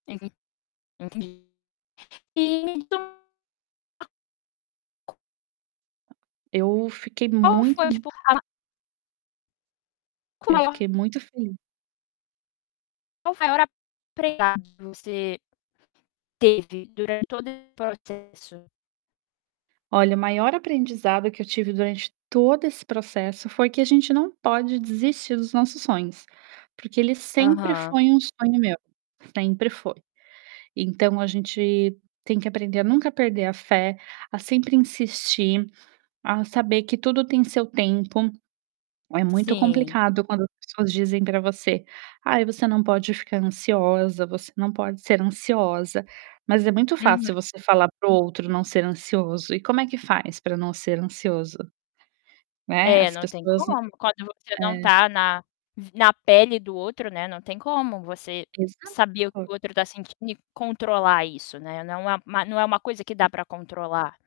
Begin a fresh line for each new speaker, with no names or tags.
[unintelligible] Entendi. Então
Eu fiquei
Qual
muito
foi tipo a
Eu
Qual?
fiquei muito feliz
Qual foi o maior aprendizado que você teve durante todo esse processo?
Olha, maior aprendizado que eu tive durante todo esse processo foi que a gente não pode desistir dos nossos sonhos, porque ele sempre
Aham.
foi um sonho meu, sempre foi. Então a gente tem que aprender a nunca perder a fé, a sempre insistir, a saber que tudo tem seu tempo. É muito
Sim.
complicado quando as pessoas dizem para você, ai você não pode ficar ansiosa, você não pode ser ansiosa, mas é muito
Uhum.
fácil você falar para o outro não ser ansioso, e como é que faz para não ser ansioso? Né,
É
as
não tem
pessoas não
como quando você não
é.
tá na v na pele do outro, né, não tem como você
Exato.
saber o que o outro está sentindo e controlar isso não é não é a não é uma coisa que dá para controlar.